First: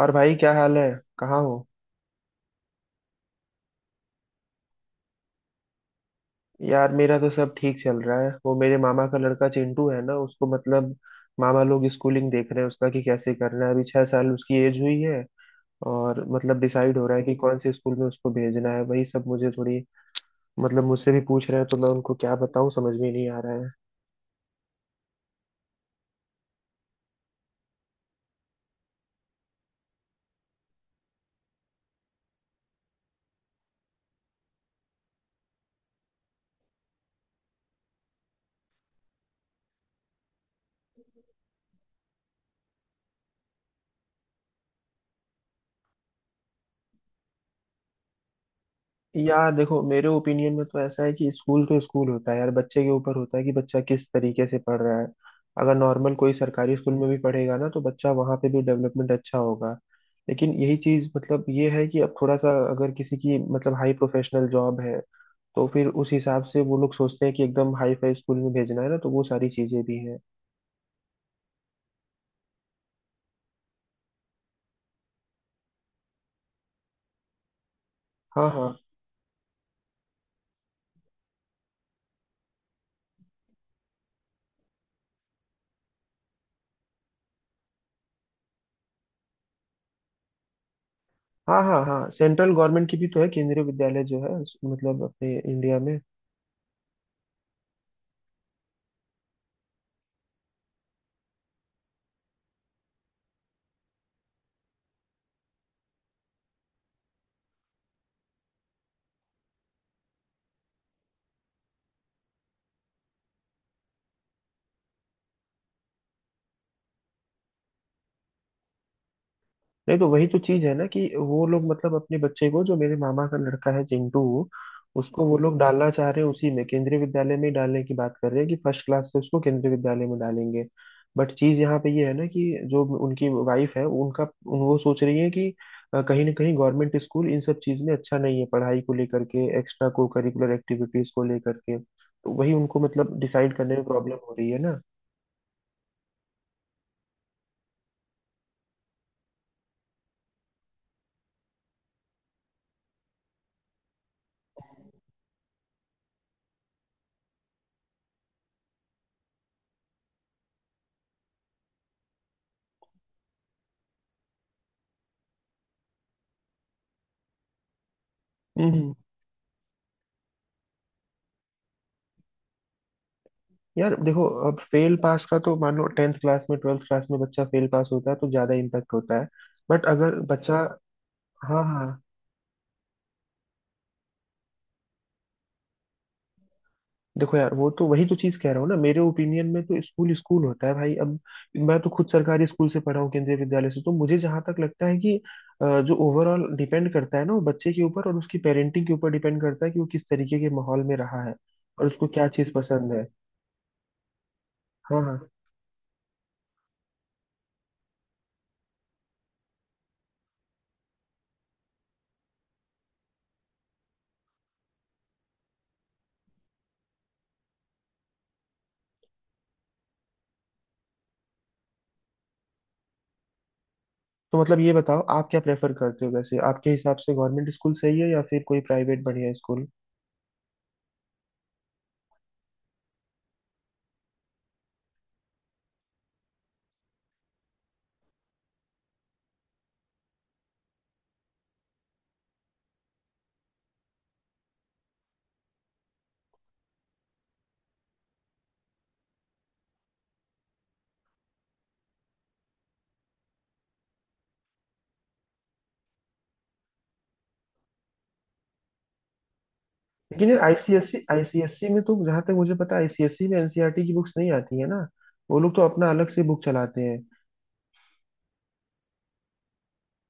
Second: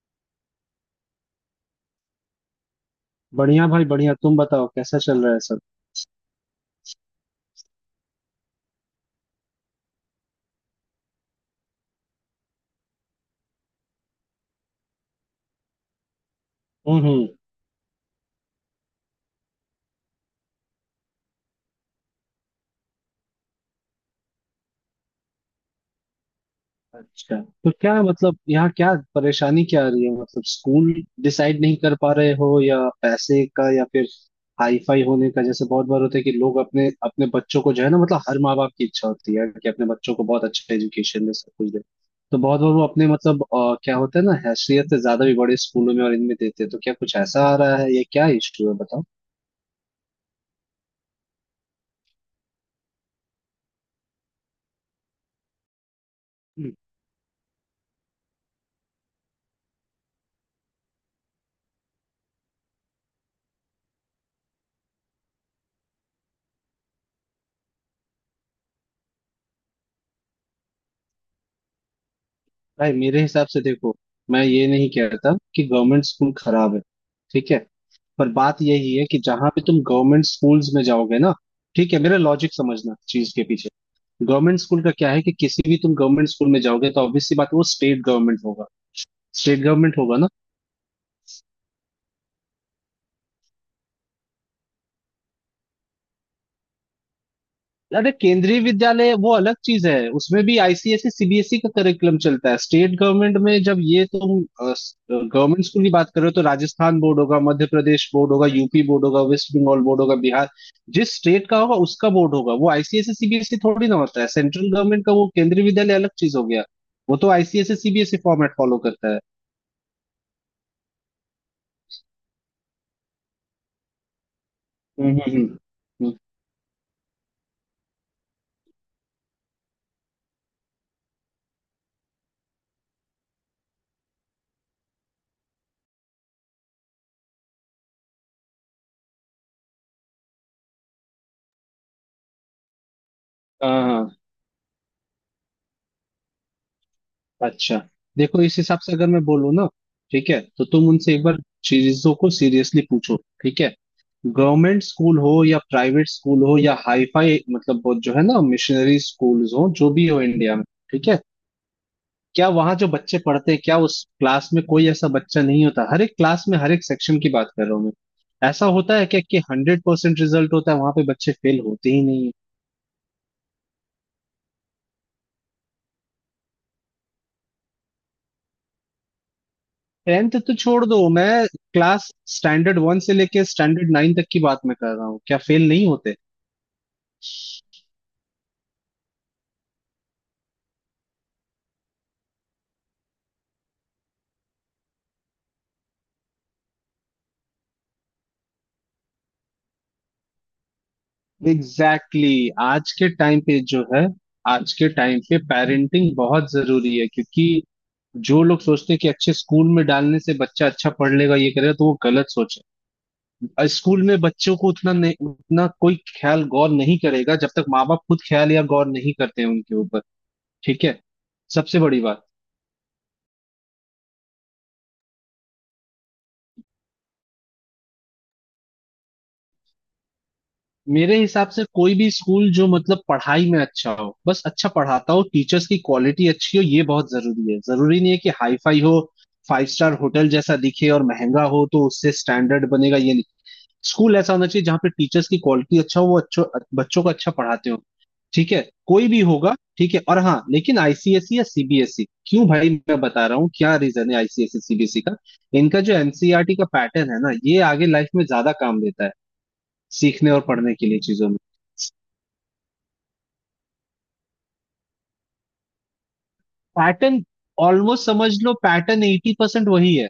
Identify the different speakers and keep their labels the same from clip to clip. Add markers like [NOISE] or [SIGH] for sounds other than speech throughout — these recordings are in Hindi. Speaker 1: और भाई, क्या हाल है? कहाँ हो?
Speaker 2: बढ़िया भाई बढ़िया। तुम बताओ कैसा चल रहा है सब।
Speaker 1: यार, मेरा तो सब ठीक चल रहा है। वो मेरे मामा का लड़का चिंटू है ना, उसको मतलब मामा लोग स्कूलिंग देख रहे हैं उसका, कि कैसे करना है। अभी 6 साल उसकी एज हुई है और मतलब डिसाइड
Speaker 2: हम्म,
Speaker 1: हो रहा है
Speaker 2: हम्म।
Speaker 1: कि कौन से स्कूल में उसको भेजना है, वही सब मुझे थोड़ी मतलब मुझसे भी पूछ रहे हैं। तो मैं उनको क्या बताऊँ समझ में नहीं आ रहा है।
Speaker 2: अच्छा। तो क्या मतलब यहाँ क्या परेशानी क्या आ रही है? मतलब स्कूल डिसाइड नहीं कर पा रहे हो, या पैसे का, या फिर हाई फाई होने का? जैसे बहुत बार होता है कि लोग अपने अपने बच्चों को जो है ना, मतलब हर माँ बाप की इच्छा होती है कि अपने बच्चों को बहुत अच्छा एजुकेशन दे, सब कुछ दे। तो बहुत बार वो अपने मतलब क्या होता है ना, हैसियत से ज्यादा भी बड़े स्कूलों में और इनमें देते हैं। तो क्या कुछ ऐसा आ रहा है? ये क्या इशू है, बताओ।
Speaker 1: यार देखो, मेरे ओपिनियन में तो ऐसा है कि स्कूल तो स्कूल होता है यार। बच्चे के ऊपर होता है कि बच्चा किस तरीके से पढ़ रहा है। अगर नॉर्मल कोई सरकारी स्कूल में भी पढ़ेगा ना तो बच्चा वहाँ पे भी डेवलपमेंट अच्छा होगा। लेकिन यही चीज मतलब ये है कि अब थोड़ा सा अगर किसी की मतलब हाई प्रोफेशनल जॉब है तो फिर उस हिसाब से वो लोग सोचते हैं कि एकदम हाई फाई स्कूल में भेजना है, ना तो वो सारी चीजें भी हैं।
Speaker 2: भाई मेरे हिसाब से देखो, मैं ये नहीं कहता कि गवर्नमेंट स्कूल खराब है। ठीक है। पर
Speaker 1: हाँ
Speaker 2: बात
Speaker 1: हाँ
Speaker 2: यही है कि जहां पे तुम गवर्नमेंट स्कूल्स में जाओगे ना, ठीक है, मेरा लॉजिक समझना चीज के पीछे। गवर्नमेंट स्कूल का क्या है कि किसी भी तुम गवर्नमेंट स्कूल में जाओगे तो ऑब्वियस सी बात है, वो स्टेट गवर्नमेंट होगा। स्टेट गवर्नमेंट होगा ना।
Speaker 1: हाँ हाँ हाँ, सेंट्रल गवर्नमेंट की भी तो है केंद्रीय विद्यालय जो है, मतलब अपने इंडिया में।
Speaker 2: अरे केंद्रीय विद्यालय वो अलग चीज है, उसमें भी आईसीएसई सीबीएसई का करिकुलम चलता है। स्टेट गवर्नमेंट में जब ये तुम गवर्नमेंट स्कूल की बात कर रहे हो तो राजस्थान बोर्ड होगा, मध्य प्रदेश बोर्ड होगा, यूपी बोर्ड होगा, वेस्ट बंगाल बोर्ड होगा, बिहार, जिस स्टेट का होगा उसका बोर्ड होगा। वो आईसीएसई सीबीएसई थोड़ी ना होता है। सेंट्रल गवर्नमेंट का वो केंद्रीय विद्यालय अलग चीज हो गया, वो तो आईसीएसई सीबीएसई फॉर्मेट फॉलो करता है।
Speaker 1: नहीं तो वही तो चीज है ना, कि वो लोग मतलब अपने बच्चे को, जो मेरे मामा का लड़का है चिंटू,
Speaker 2: हम्म,
Speaker 1: उसको
Speaker 2: हम्म,
Speaker 1: वो
Speaker 2: हम्म।
Speaker 1: लोग डालना चाह
Speaker 2: हम्म।
Speaker 1: रहे हैं उसी में, केंद्रीय विद्यालय में ही डालने की बात कर रहे हैं कि फर्स्ट क्लास से उसको केंद्रीय विद्यालय में डालेंगे। बट चीज यहाँ पे ये है ना कि जो उनकी वाइफ है उनका वो सोच रही है कि कहीं ना कहीं गवर्नमेंट स्कूल इन सब चीज में अच्छा नहीं है, पढ़ाई को लेकर के, एक्स्ट्रा को करिकुलर एक्टिविटीज को लेकर के, तो वही उनको मतलब डिसाइड करने
Speaker 2: हाँ
Speaker 1: में प्रॉब्लम
Speaker 2: हाँ।
Speaker 1: हो रही है ना।
Speaker 2: अच्छा। देखो इस हिसाब से अगर मैं बोलूँ ना, ठीक है, तो तुम उनसे एक बार चीजों को सीरियसली पूछो। ठीक है। गवर्नमेंट स्कूल हो या प्राइवेट स्कूल हो या हाईफाई मतलब वो जो है ना, मिशनरी स्कूल्स हो, जो भी हो इंडिया में। ठीक है। क्या वहाँ जो बच्चे पढ़ते हैं, क्या उस क्लास में कोई ऐसा बच्चा नहीं होता? हर एक क्लास में हर एक सेक्शन की बात कर रहा हूँ मैं। ऐसा
Speaker 1: हम्म।
Speaker 2: होता है क्या कि 100% रिजल्ट होता है, वहां पे बच्चे फेल होते ही नहीं है?
Speaker 1: यार देखो, अब फेल पास का तो मान लो टेंथ क्लास में, ट्वेल्थ क्लास में बच्चा फेल पास होता है तो ज्यादा इम्पैक्ट होता है, बट अगर
Speaker 2: टेंथ तो
Speaker 1: बच्चा।
Speaker 2: छोड़ दो, मैं
Speaker 1: हाँ हाँ।
Speaker 2: क्लास स्टैंडर्ड 1 से लेके स्टैंडर्ड 9 तक की बात मैं कर रहा हूँ, क्या फेल नहीं होते?
Speaker 1: देखो यार, वो तो वही तो चीज कह रहा हूँ ना, मेरे ओपिनियन में तो स्कूल स्कूल होता है भाई। अब मैं तो खुद सरकारी स्कूल से पढ़ा हूँ, केंद्रीय विद्यालय से, तो मुझे जहां तक लगता है कि जो ओवरऑल डिपेंड करता है ना वो बच्चे के ऊपर और उसकी पेरेंटिंग के ऊपर डिपेंड करता है कि वो किस तरीके के माहौल में रहा है और उसको
Speaker 2: एग्जैक्टली
Speaker 1: क्या चीज
Speaker 2: exactly. आज
Speaker 1: पसंद है।
Speaker 2: के टाइम पे जो है, आज के
Speaker 1: हाँ हाँ।
Speaker 2: टाइम पे पेरेंटिंग बहुत जरूरी है, क्योंकि जो लोग सोचते हैं कि अच्छे स्कूल में डालने से बच्चा अच्छा पढ़ लेगा ये करेगा, तो वो गलत सोच है। स्कूल में बच्चों को उतना नहीं, उतना कोई ख्याल गौर नहीं करेगा जब तक माँ बाप खुद ख्याल या गौर नहीं करते हैं उनके ऊपर। ठीक है। सबसे बड़ी बात,
Speaker 1: तो मतलब ये बताओ, आप क्या प्रेफर करते हो? वैसे आपके हिसाब से गवर्नमेंट स्कूल सही है या फिर कोई प्राइवेट बढ़िया स्कूल?
Speaker 2: मेरे हिसाब से कोई भी स्कूल जो मतलब पढ़ाई में अच्छा हो, बस अच्छा पढ़ाता हो, टीचर्स की क्वालिटी अच्छी हो, ये बहुत जरूरी है। जरूरी नहीं है कि हाई फाई हो, फाइव स्टार होटल जैसा दिखे और महंगा हो तो उससे स्टैंडर्ड बनेगा, ये नहीं। स्कूल ऐसा होना चाहिए जहाँ पे टीचर्स की क्वालिटी अच्छा हो, वो अच्छो बच्चों को अच्छा पढ़ाते हो। ठीक है। कोई भी होगा, ठीक है। और हाँ लेकिन आईसीएसई या सीबीएसई क्यों? भाई मैं बता रहा हूँ क्या रीजन है आईसीएसई सीबीएसई का। इनका जो एनसीईआरटी का पैटर्न है ना, ये आगे लाइफ में ज्यादा काम देता है
Speaker 1: लेकिन
Speaker 2: सीखने
Speaker 1: यार
Speaker 2: और पढ़ने के
Speaker 1: आईसीएससी,
Speaker 2: लिए चीजों में।
Speaker 1: आईसीएससी में तो जहाँ तक मुझे पता है, आईसीएससी में एनसीईआरटी की बुक्स नहीं आती है ना, वो लोग तो अपना अलग से बुक चलाते हैं।
Speaker 2: पैटर्न ऑलमोस्ट समझ लो, पैटर्न 80% वही है।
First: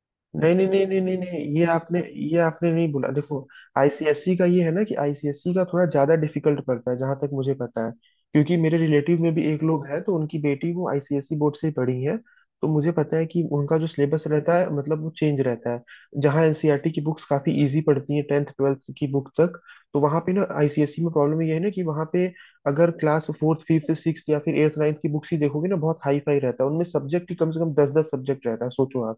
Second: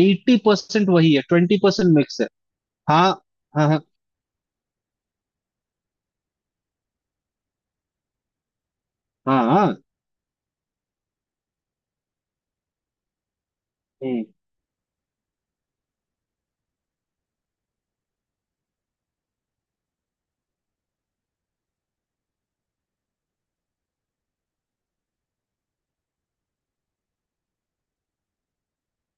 Speaker 2: एटी
Speaker 1: नहीं नहीं नहीं
Speaker 2: परसेंट
Speaker 1: नहीं
Speaker 2: वही
Speaker 1: नहीं
Speaker 2: है,
Speaker 1: नहीं,
Speaker 2: ट्वेंटी
Speaker 1: ये
Speaker 2: परसेंट
Speaker 1: आपने,
Speaker 2: मिक्स है।
Speaker 1: ये आपने नहीं बोला।
Speaker 2: हाँ
Speaker 1: देखो,
Speaker 2: हाँ हाँ।
Speaker 1: आईसीएसई का ये है ना कि आईसीएसई का थोड़ा ज्यादा डिफिकल्ट पड़ता है जहां तक मुझे पता है, क्योंकि मेरे रिलेटिव में
Speaker 2: हाँ
Speaker 1: भी एक
Speaker 2: हाँ।
Speaker 1: लोग है तो उनकी बेटी वो आईसीएसई बोर्ड से ही पढ़ी है, तो मुझे पता है कि उनका जो सिलेबस
Speaker 2: हम्म,
Speaker 1: रहता है मतलब वो चेंज रहता है। जहाँ एनसीईआरटी की बुक्स काफी इजी पड़ती हैं टेंथ ट्वेल्थ की बुक तक, तो वहाँ पे ना आईसीएसई में प्रॉब्लम ये है ना कि वहाँ पे अगर क्लास फोर्थ फिफ्थ सिक्स या फिर एट्थ नाइन्थ की बुक्स ही देखोगे ना, बहुत हाई फाई रहता है उनमें। सब्जेक्ट ही कम से कम दस दस सब्जेक्ट रहता है, सोचो आप।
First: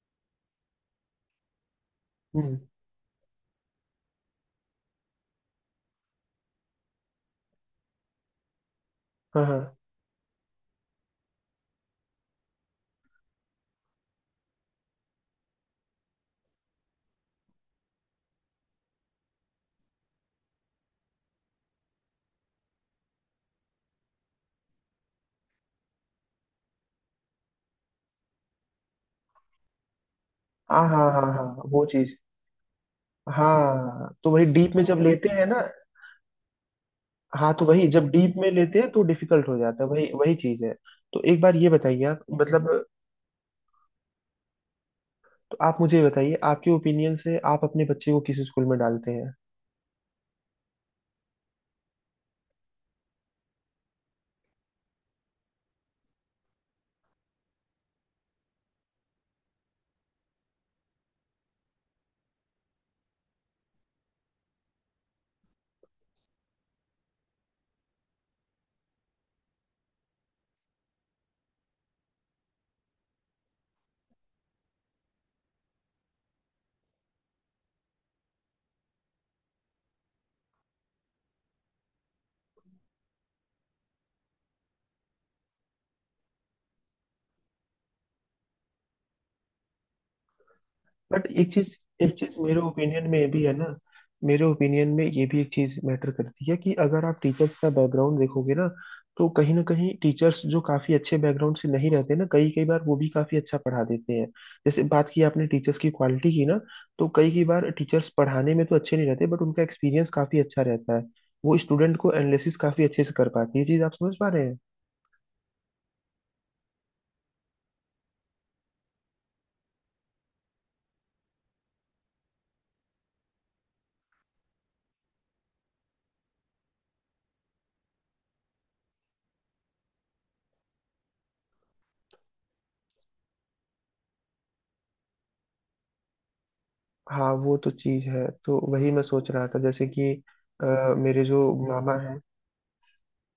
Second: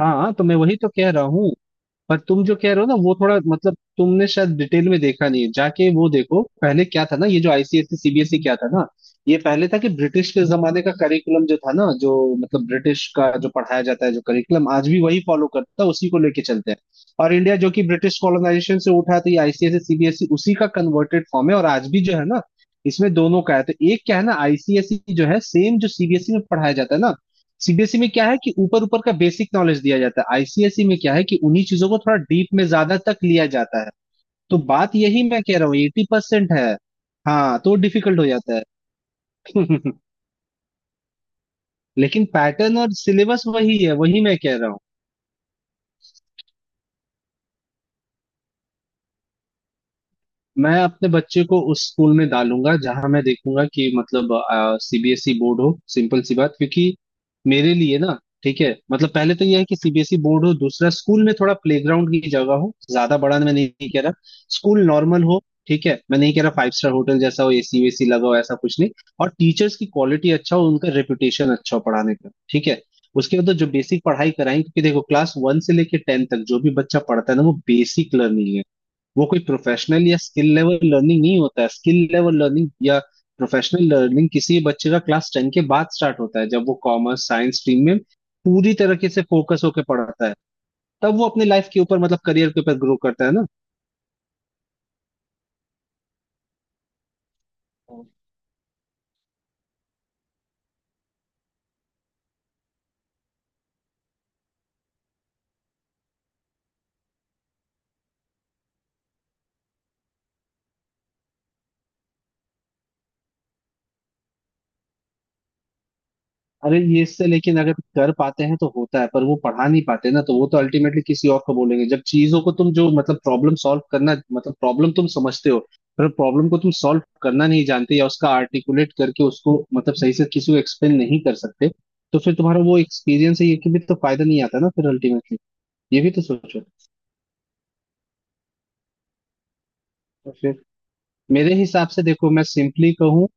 Speaker 2: हाँ। तो मैं वही तो कह रहा हूँ। पर तुम जो
Speaker 1: हम्म।
Speaker 2: कह रहे हो ना वो थोड़ा मतलब तुमने शायद डिटेल में देखा नहीं है जाके। वो देखो पहले क्या था ना, ये जो आईसीएसई सीबीएसई क्या था ना, ये
Speaker 1: हाँ
Speaker 2: पहले
Speaker 1: हाँ
Speaker 2: था कि ब्रिटिश के जमाने का करिकुलम जो था ना, जो मतलब ब्रिटिश का जो पढ़ाया जाता है, जो करिकुलम आज भी वही फॉलो करता है, उसी को लेके चलते हैं। और इंडिया जो कि ब्रिटिश कॉलोनाइजेशन से उठा, तो ये आईसीएसई सीबीएसई उसी का कन्वर्टेड फॉर्म है। और आज भी जो है ना, इसमें दोनों का है। तो एक क्या है ना, आईसीएसई जो है सेम जो सीबीएसई में पढ़ाया जाता है ना। सीबीएसई में क्या है कि ऊपर ऊपर का बेसिक नॉलेज दिया जाता है। आईसीएसई
Speaker 1: हाँ
Speaker 2: में
Speaker 1: हाँ
Speaker 2: क्या है
Speaker 1: हाँ
Speaker 2: कि
Speaker 1: हाँ,
Speaker 2: उन्हीं
Speaker 1: वो
Speaker 2: चीजों को थोड़ा
Speaker 1: चीज।
Speaker 2: डीप में ज्यादा तक लिया जाता है।
Speaker 1: हाँ, तो वही
Speaker 2: तो
Speaker 1: डीप में
Speaker 2: बात
Speaker 1: जब
Speaker 2: यही
Speaker 1: लेते
Speaker 2: मैं
Speaker 1: हैं
Speaker 2: कह
Speaker 1: ना।
Speaker 2: रहा हूँ 80% है।
Speaker 1: हाँ,
Speaker 2: हाँ
Speaker 1: तो
Speaker 2: तो
Speaker 1: वही जब
Speaker 2: डिफिकल्ट हो
Speaker 1: डीप में
Speaker 2: जाता है।
Speaker 1: लेते हैं तो डिफिकल्ट
Speaker 2: [LAUGHS]
Speaker 1: हो जाता है, वही वही चीज है। तो एक बार ये बताइए आप
Speaker 2: लेकिन
Speaker 1: मतलब,
Speaker 2: पैटर्न और सिलेबस वही है, वही मैं कह रहा हूँ।
Speaker 1: तो आप मुझे ये बताइए, आपके ओपिनियन से आप अपने बच्चे को किस स्कूल में डालते हैं?
Speaker 2: मैं अपने बच्चे को उस स्कूल में डालूंगा जहां मैं देखूंगा कि मतलब सीबीएसई बोर्ड हो, सिंपल सी बात। क्योंकि मेरे लिए ना, ठीक है, मतलब पहले तो यह है कि सीबीएसई बोर्ड हो, दूसरा स्कूल में थोड़ा प्लेग्राउंड की जगह हो। ज्यादा बड़ा मैं नहीं कह रहा, स्कूल नॉर्मल हो। ठीक है, मैं नहीं कह रहा फाइव स्टार होटल जैसा हो, एसी वेसी लगा हो, ऐसा कुछ नहीं। और टीचर्स की क्वालिटी अच्छा हो, उनका रेपुटेशन अच्छा हो पढ़ाने का। ठीक है। उसके बाद तो जो बेसिक पढ़ाई कराएं, क्योंकि देखो क्लास 1 से लेके 10 तक जो भी बच्चा पढ़ता है ना, वो बेसिक लर्निंग है। वो कोई प्रोफेशनल या स्किल लेवल लर्निंग नहीं होता है। स्किल लेवल लर्निंग या प्रोफेशनल लर्निंग किसी बच्चे का क्लास 10 के बाद स्टार्ट होता है, जब वो कॉमर्स साइंस स्ट्रीम में पूरी तरीके से फोकस होकर पढ़ता है। तब
Speaker 1: बट
Speaker 2: वो अपने
Speaker 1: एक
Speaker 2: लाइफ
Speaker 1: चीज,
Speaker 2: के ऊपर
Speaker 1: एक
Speaker 2: मतलब
Speaker 1: चीज
Speaker 2: करियर
Speaker 1: मेरे
Speaker 2: के ऊपर ग्रो
Speaker 1: ओपिनियन में
Speaker 2: करता
Speaker 1: ये भी
Speaker 2: है।
Speaker 1: है ना, मेरे ओपिनियन में ये भी एक चीज मैटर करती है कि अगर आप टीचर्स का
Speaker 2: ना,
Speaker 1: बैकग्राउंड देखोगे ना, तो कहीं ना कहीं टीचर्स जो काफी अच्छे बैकग्राउंड से नहीं रहते ना, कई कई बार वो भी काफी अच्छा पढ़ा देते हैं। जैसे बात की आपने टीचर्स की क्वालिटी की ना, तो कई कई बार टीचर्स पढ़ाने में तो अच्छे नहीं रहते बट उनका एक्सपीरियंस काफी अच्छा रहता है, वो स्टूडेंट को एनालिसिस काफी अच्छे से कर पाती है। ये चीज आप समझ पा रहे हैं?
Speaker 2: अरे ये इससे लेकिन अगर कर पाते हैं तो होता है, पर वो पढ़ा नहीं पाते ना, तो वो तो अल्टीमेटली किसी और को बोलेंगे। जब चीजों को तुम जो मतलब प्रॉब्लम सॉल्व करना, मतलब प्रॉब्लम तुम समझते हो, पर प्रॉब्लम को तुम सॉल्व करना नहीं जानते, या उसका आर्टिकुलेट करके उसको मतलब सही से किसी को एक्सप्लेन नहीं कर सकते, तो फिर तुम्हारा वो एक्सपीरियंस है ये कि भी तो फायदा नहीं आता ना फिर अल्टीमेटली। ये भी तो सोचो।
Speaker 1: हाँ वो तो चीज है, तो वही मैं सोच रहा था, जैसे कि अ, मेरे जो
Speaker 2: मेरे हिसाब
Speaker 1: मामा
Speaker 2: से देखो, मैं सिंपली कहूँ,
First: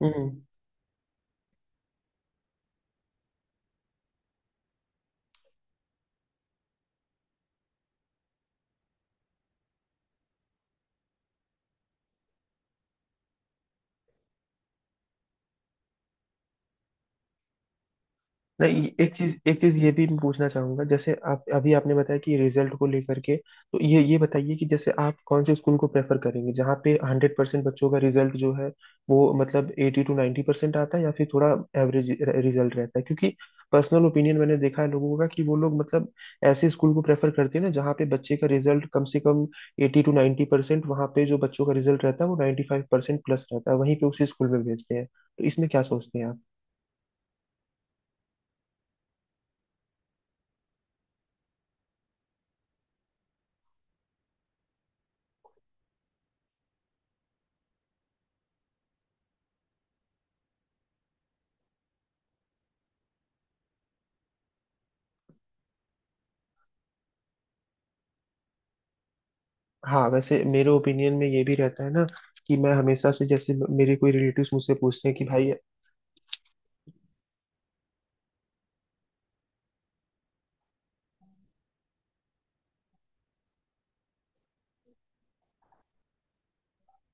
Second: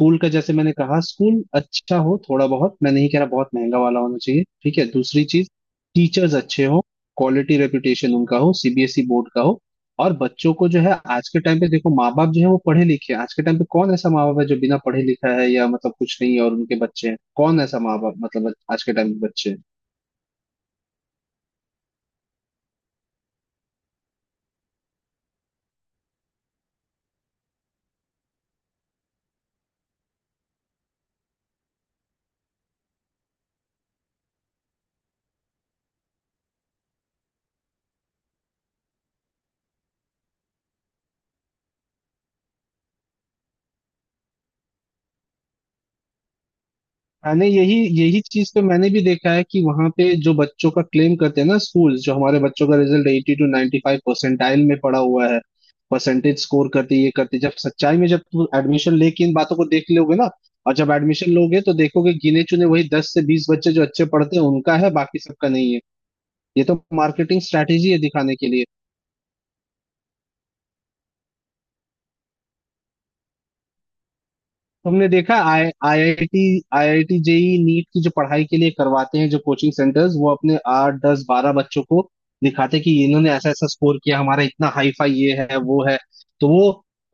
Speaker 1: है।
Speaker 2: का जैसे मैंने कहा स्कूल अच्छा हो। थोड़ा बहुत मैं नहीं कह रहा बहुत महंगा वाला होना चाहिए। ठीक है। दूसरी चीज, टीचर्स अच्छे हो, क्वालिटी रेपुटेशन उनका हो, सीबीएसई बोर्ड का हो। और बच्चों को जो है, आज के टाइम पे देखो माँ बाप जो है वो पढ़े लिखे हैं। आज के टाइम पे कौन ऐसा माँ बाप है जो बिना पढ़े लिखा है या मतलब कुछ नहीं है और उनके बच्चे हैं? कौन ऐसा माँ बाप मतलब
Speaker 1: नहीं
Speaker 2: आज
Speaker 1: ये-
Speaker 2: के टाइम
Speaker 1: एक
Speaker 2: के
Speaker 1: चीज,
Speaker 2: बच्चे हैं?
Speaker 1: एक चीज ये भी मैं पूछना चाहूंगा, जैसे आप अभी आपने बताया कि रिजल्ट को लेकर के, तो ये बताइए कि जैसे आप कौन से स्कूल को प्रेफर करेंगे? जहाँ पे 100% बच्चों का रिजल्ट जो है वो मतलब एटी टू 90% परसेंट आता है, या फिर थोड़ा एवरेज रिजल्ट रहता है? क्योंकि पर्सनल ओपिनियन मैंने देखा है लोगों का कि वो लोग मतलब ऐसे स्कूल को प्रेफर करते हैं ना जहाँ पे बच्चे का रिजल्ट कम से कम एटी टू 90% परसेंट, वहाँ पे जो बच्चों का रिजल्ट रहता है वो 95% प्लस रहता है, वहीं पे उसी स्कूल में भेजते हैं। तो इसमें क्या सोचते हैं?
Speaker 2: मैंने यही यही चीज तो मैंने भी देखा है कि वहां पे जो बच्चों का क्लेम करते हैं ना स्कूल्स, जो हमारे बच्चों का result eighty to 95 five percentile में पड़ा हुआ है, परसेंटेज स्कोर करते ये करते। जब सच्चाई में जब तुम एडमिशन लेके इन बातों को देख लोगे ना, और जब एडमिशन लोगे तो देखोगे गिने चुने वही 10 से 20 बच्चे जो अच्छे पढ़ते हैं उनका है, बाकी सबका नहीं है। ये तो मार्केटिंग स्ट्रैटेजी है दिखाने के लिए।
Speaker 1: हाँ, वैसे मेरे ओपिनियन में ये भी रहता है ना कि मैं हमेशा से, जैसे मेरे कोई रिलेटिव्स मुझसे
Speaker 2: तुमने
Speaker 1: पूछते हैं कि
Speaker 2: देखा
Speaker 1: भाई
Speaker 2: I IIT IIT JEE NEET की जो पढ़ाई के लिए करवाते हैं जो कोचिंग सेंटर्स, वो अपने 8, 10, 12 बच्चों को दिखाते कि इन्होंने ऐसा ऐसा स्कोर किया, हमारा इतना हाई फाई ये है वो है। तो वो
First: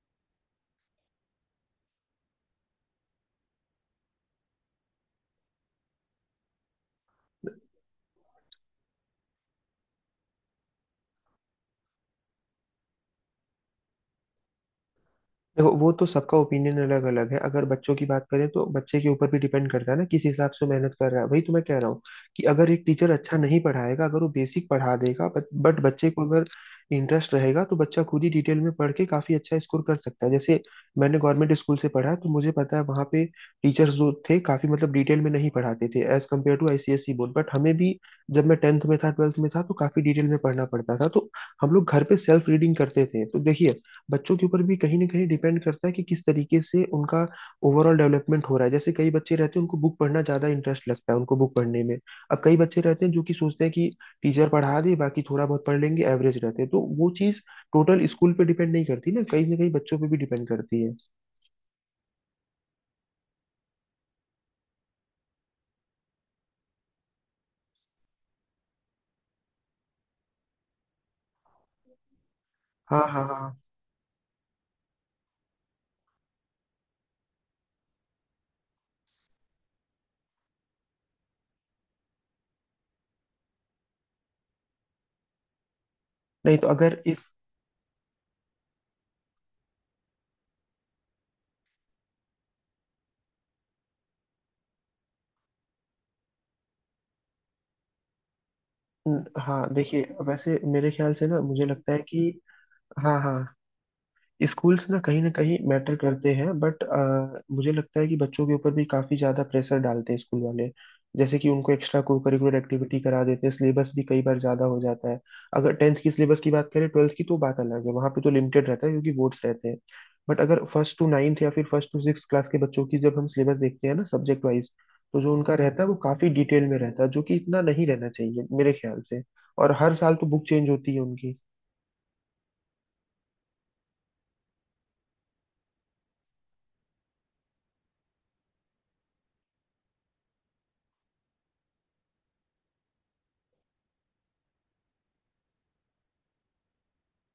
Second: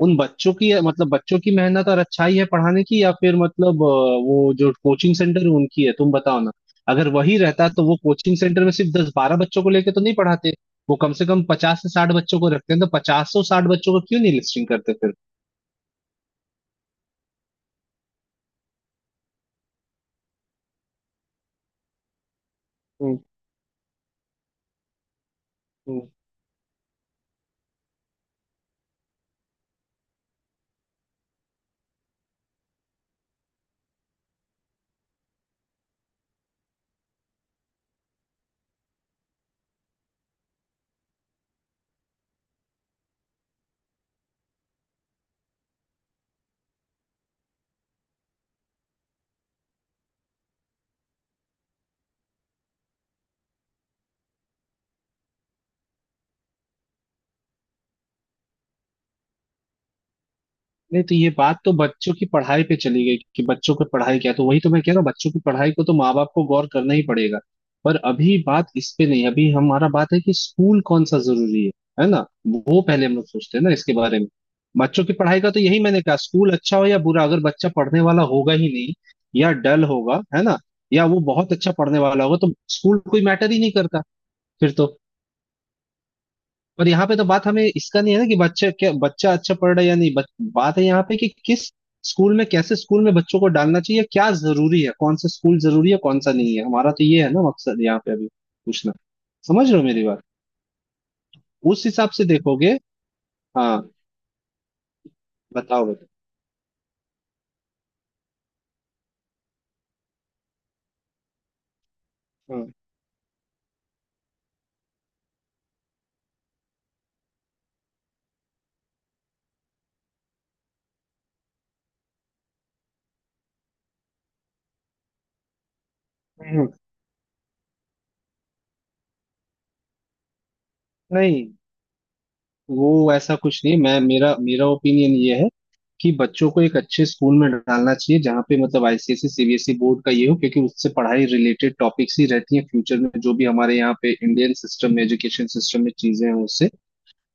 Speaker 2: उन बच्चों की मतलब बच्चों की मेहनत और अच्छाई है पढ़ाने की, या फिर मतलब वो जो कोचिंग सेंटर है उनकी है, तुम बताओ ना। अगर वही रहता तो वो कोचिंग सेंटर में सिर्फ 10, 12 बच्चों को लेके तो नहीं पढ़ाते। वो कम से कम 50 से 60 बच्चों को रखते हैं, तो 50, 100, 60 बच्चों को क्यों नहीं लिस्टिंग करते?
Speaker 1: देखो, वो तो सबका ओपिनियन अलग अलग है। अगर बच्चों की बात करें तो बच्चे के ऊपर भी डिपेंड करता है ना, किस हिसाब से वो मेहनत कर रहा है। वही तो मैं कह रहा हूँ कि अगर एक टीचर
Speaker 2: फिर
Speaker 1: अच्छा नहीं पढ़ाएगा, अगर वो बेसिक पढ़ा देगा, बट बच्चे को अगर इंटरेस्ट रहेगा तो बच्चा खुद ही डिटेल में पढ़ के काफी अच्छा स्कोर कर सकता है। जैसे मैंने गवर्नमेंट स्कूल से पढ़ा है, तो मुझे पता है वहाँ पे टीचर्स जो थे काफी मतलब डिटेल में नहीं पढ़ाते थे as compare to ICSE board, but हमें भी जब मैं टेंथ में था, ट्वेल्थ में था, तो काफी डिटेल में पढ़ना पड़ता था, तो हम लोग घर पे सेल्फ रीडिंग करते थे। तो देखिए, बच्चों के ऊपर भी कहीं ना कहीं डिपेंड करता है कि किस तरीके से उनका ओवरऑल डेवलपमेंट हो रहा है। जैसे कई बच्चे रहते हैं उनको बुक पढ़ना ज्यादा इंटरेस्ट लगता है, उनको बुक पढ़ने में। अब कई बच्चे रहते हैं जो कि सोचते हैं कि टीचर पढ़ा दे, बाकी थोड़ा बहुत पढ़ लेंगे, एवरेज रहते हैं, तो वो चीज टोटल स्कूल पे डिपेंड नहीं करती ना, कहीं ना कहीं बच्चों पे भी डिपेंड करती है।
Speaker 2: नहीं तो ये बात तो बच्चों की पढ़ाई पे चली गई कि बच्चों की पढ़ाई क्या है। तो वही तो मैं कह रहा हूँ बच्चों की पढ़ाई को तो माँ बाप को गौर करना ही पड़ेगा। पर अभी बात इस पे नहीं है। अभी हमारा बात है कि स्कूल कौन सा जरूरी है ना, वो
Speaker 1: हाँ
Speaker 2: पहले हम
Speaker 1: हाँ
Speaker 2: लोग सोचते
Speaker 1: हाँ।
Speaker 2: हैं ना इसके बारे में। बच्चों की पढ़ाई का तो यही मैंने कहा, स्कूल अच्छा हो या बुरा अगर बच्चा पढ़ने वाला होगा ही नहीं, या डल होगा, है ना, या वो बहुत अच्छा पढ़ने वाला होगा तो स्कूल कोई मैटर ही नहीं करता फिर तो।
Speaker 1: नहीं, तो
Speaker 2: पर
Speaker 1: अगर
Speaker 2: यहाँ पे तो
Speaker 1: इस
Speaker 2: बात हमें इसका नहीं है ना कि बच्चा क्या, बच्चा अच्छा पढ़ रहा है या नहीं, बात है यहाँ पे कि किस स्कूल में, कैसे स्कूल में बच्चों को डालना चाहिए, क्या जरूरी है, कौन सा स्कूल जरूरी है, कौन सा नहीं है। हमारा तो ये है ना मकसद यहाँ पे अभी पूछना।
Speaker 1: हाँ
Speaker 2: समझ रहे हो मेरी
Speaker 1: देखिए,
Speaker 2: बात?
Speaker 1: वैसे मेरे ख्याल से ना, मुझे
Speaker 2: उस
Speaker 1: लगता है
Speaker 2: हिसाब से
Speaker 1: कि,
Speaker 2: देखोगे।
Speaker 1: हाँ हाँ,
Speaker 2: हाँ,
Speaker 1: स्कूल्स ना कहीं
Speaker 2: बताओ
Speaker 1: मैटर
Speaker 2: बताओ।
Speaker 1: करते हैं बट मुझे लगता है कि बच्चों के ऊपर भी काफी ज्यादा प्रेशर डालते हैं स्कूल वाले, जैसे कि उनको एक्स्ट्रा को करिकुलर
Speaker 2: हाँ।
Speaker 1: एक्टिविटी करा देते हैं, सिलेबस भी कई बार ज्यादा हो जाता है। अगर टेंथ की सिलेबस की बात करें ट्वेल्थ की तो बात अलग है, वहां पे तो लिमिटेड रहता है क्योंकि बोर्ड्स रहते हैं। बट अगर फर्स्ट टू नाइन्थ या फिर फर्स्ट टू सिक्स क्लास के बच्चों की जब हम सिलेबस देखते हैं ना सब्जेक्ट वाइज, तो जो उनका रहता है वो काफी डिटेल
Speaker 2: हम्म,
Speaker 1: में रहता है, जो कि इतना नहीं रहना चाहिए मेरे ख्याल से। और हर साल तो बुक चेंज होती है उनकी।
Speaker 2: नहीं, वो ऐसा कुछ नहीं। मैं मेरा मेरा ओपिनियन ये है कि बच्चों को एक अच्छे स्कूल में डालना चाहिए जहाँ पे मतलब आईसीएसई सीबीएसई बोर्ड का ये हो, क्योंकि उससे पढ़ाई रिलेटेड टॉपिक्स ही रहती हैं फ्यूचर में जो भी हमारे यहाँ पे इंडियन सिस्टम में एजुकेशन सिस्टम में चीजें हैं उससे।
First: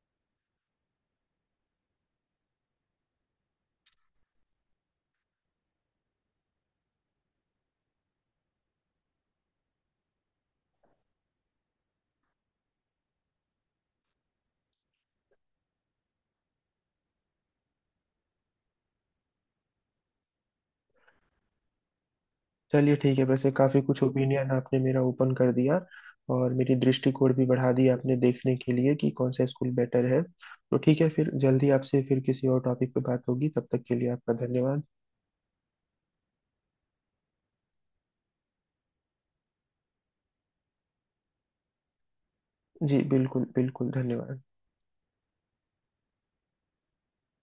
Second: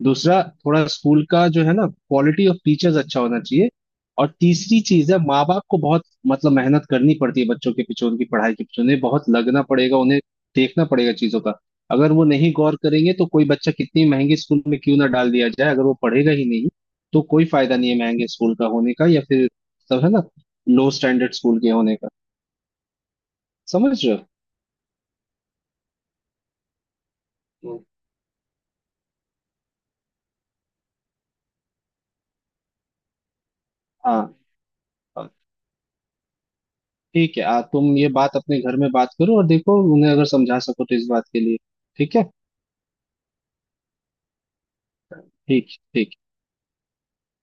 Speaker 2: दूसरा, थोड़ा स्कूल का जो है ना क्वालिटी ऑफ टीचर्स अच्छा होना चाहिए। और तीसरी चीज है, माँ बाप को बहुत मतलब मेहनत करनी पड़ती है बच्चों के पीछे, उनकी पढ़ाई के पीछे उन्हें बहुत लगना पड़ेगा, उन्हें देखना पड़ेगा चीजों का। अगर वो नहीं गौर करेंगे तो कोई बच्चा कितनी महंगे स्कूल में क्यों ना डाल दिया जाए, अगर वो पढ़ेगा ही नहीं तो कोई फायदा नहीं है महंगे स्कूल का होने का, या फिर सब है ना लो स्टैंडर्ड स्कूल के होने का।
Speaker 1: चलिए ठीक है, वैसे काफी
Speaker 2: समझ
Speaker 1: कुछ
Speaker 2: रहे हो?
Speaker 1: ओपिनियन आपने मेरा ओपन कर दिया और मेरी दृष्टिकोण भी बढ़ा
Speaker 2: हम्म।
Speaker 1: दिया आपने, देखने के लिए कि कौन सा स्कूल बेटर है। तो ठीक है, फिर जल्दी आपसे फिर किसी और टॉपिक पे बात होगी। तब तक के लिए
Speaker 2: हाँ।
Speaker 1: आपका धन्यवाद।
Speaker 2: हाँ, ठीक है। तुम ये बात अपने घर में बात करो और देखो उन्हें अगर समझा सको तो इस बात के लिए। ठीक है।
Speaker 1: जी बिल्कुल बिल्कुल, धन्यवाद।
Speaker 2: ठीक ठीक।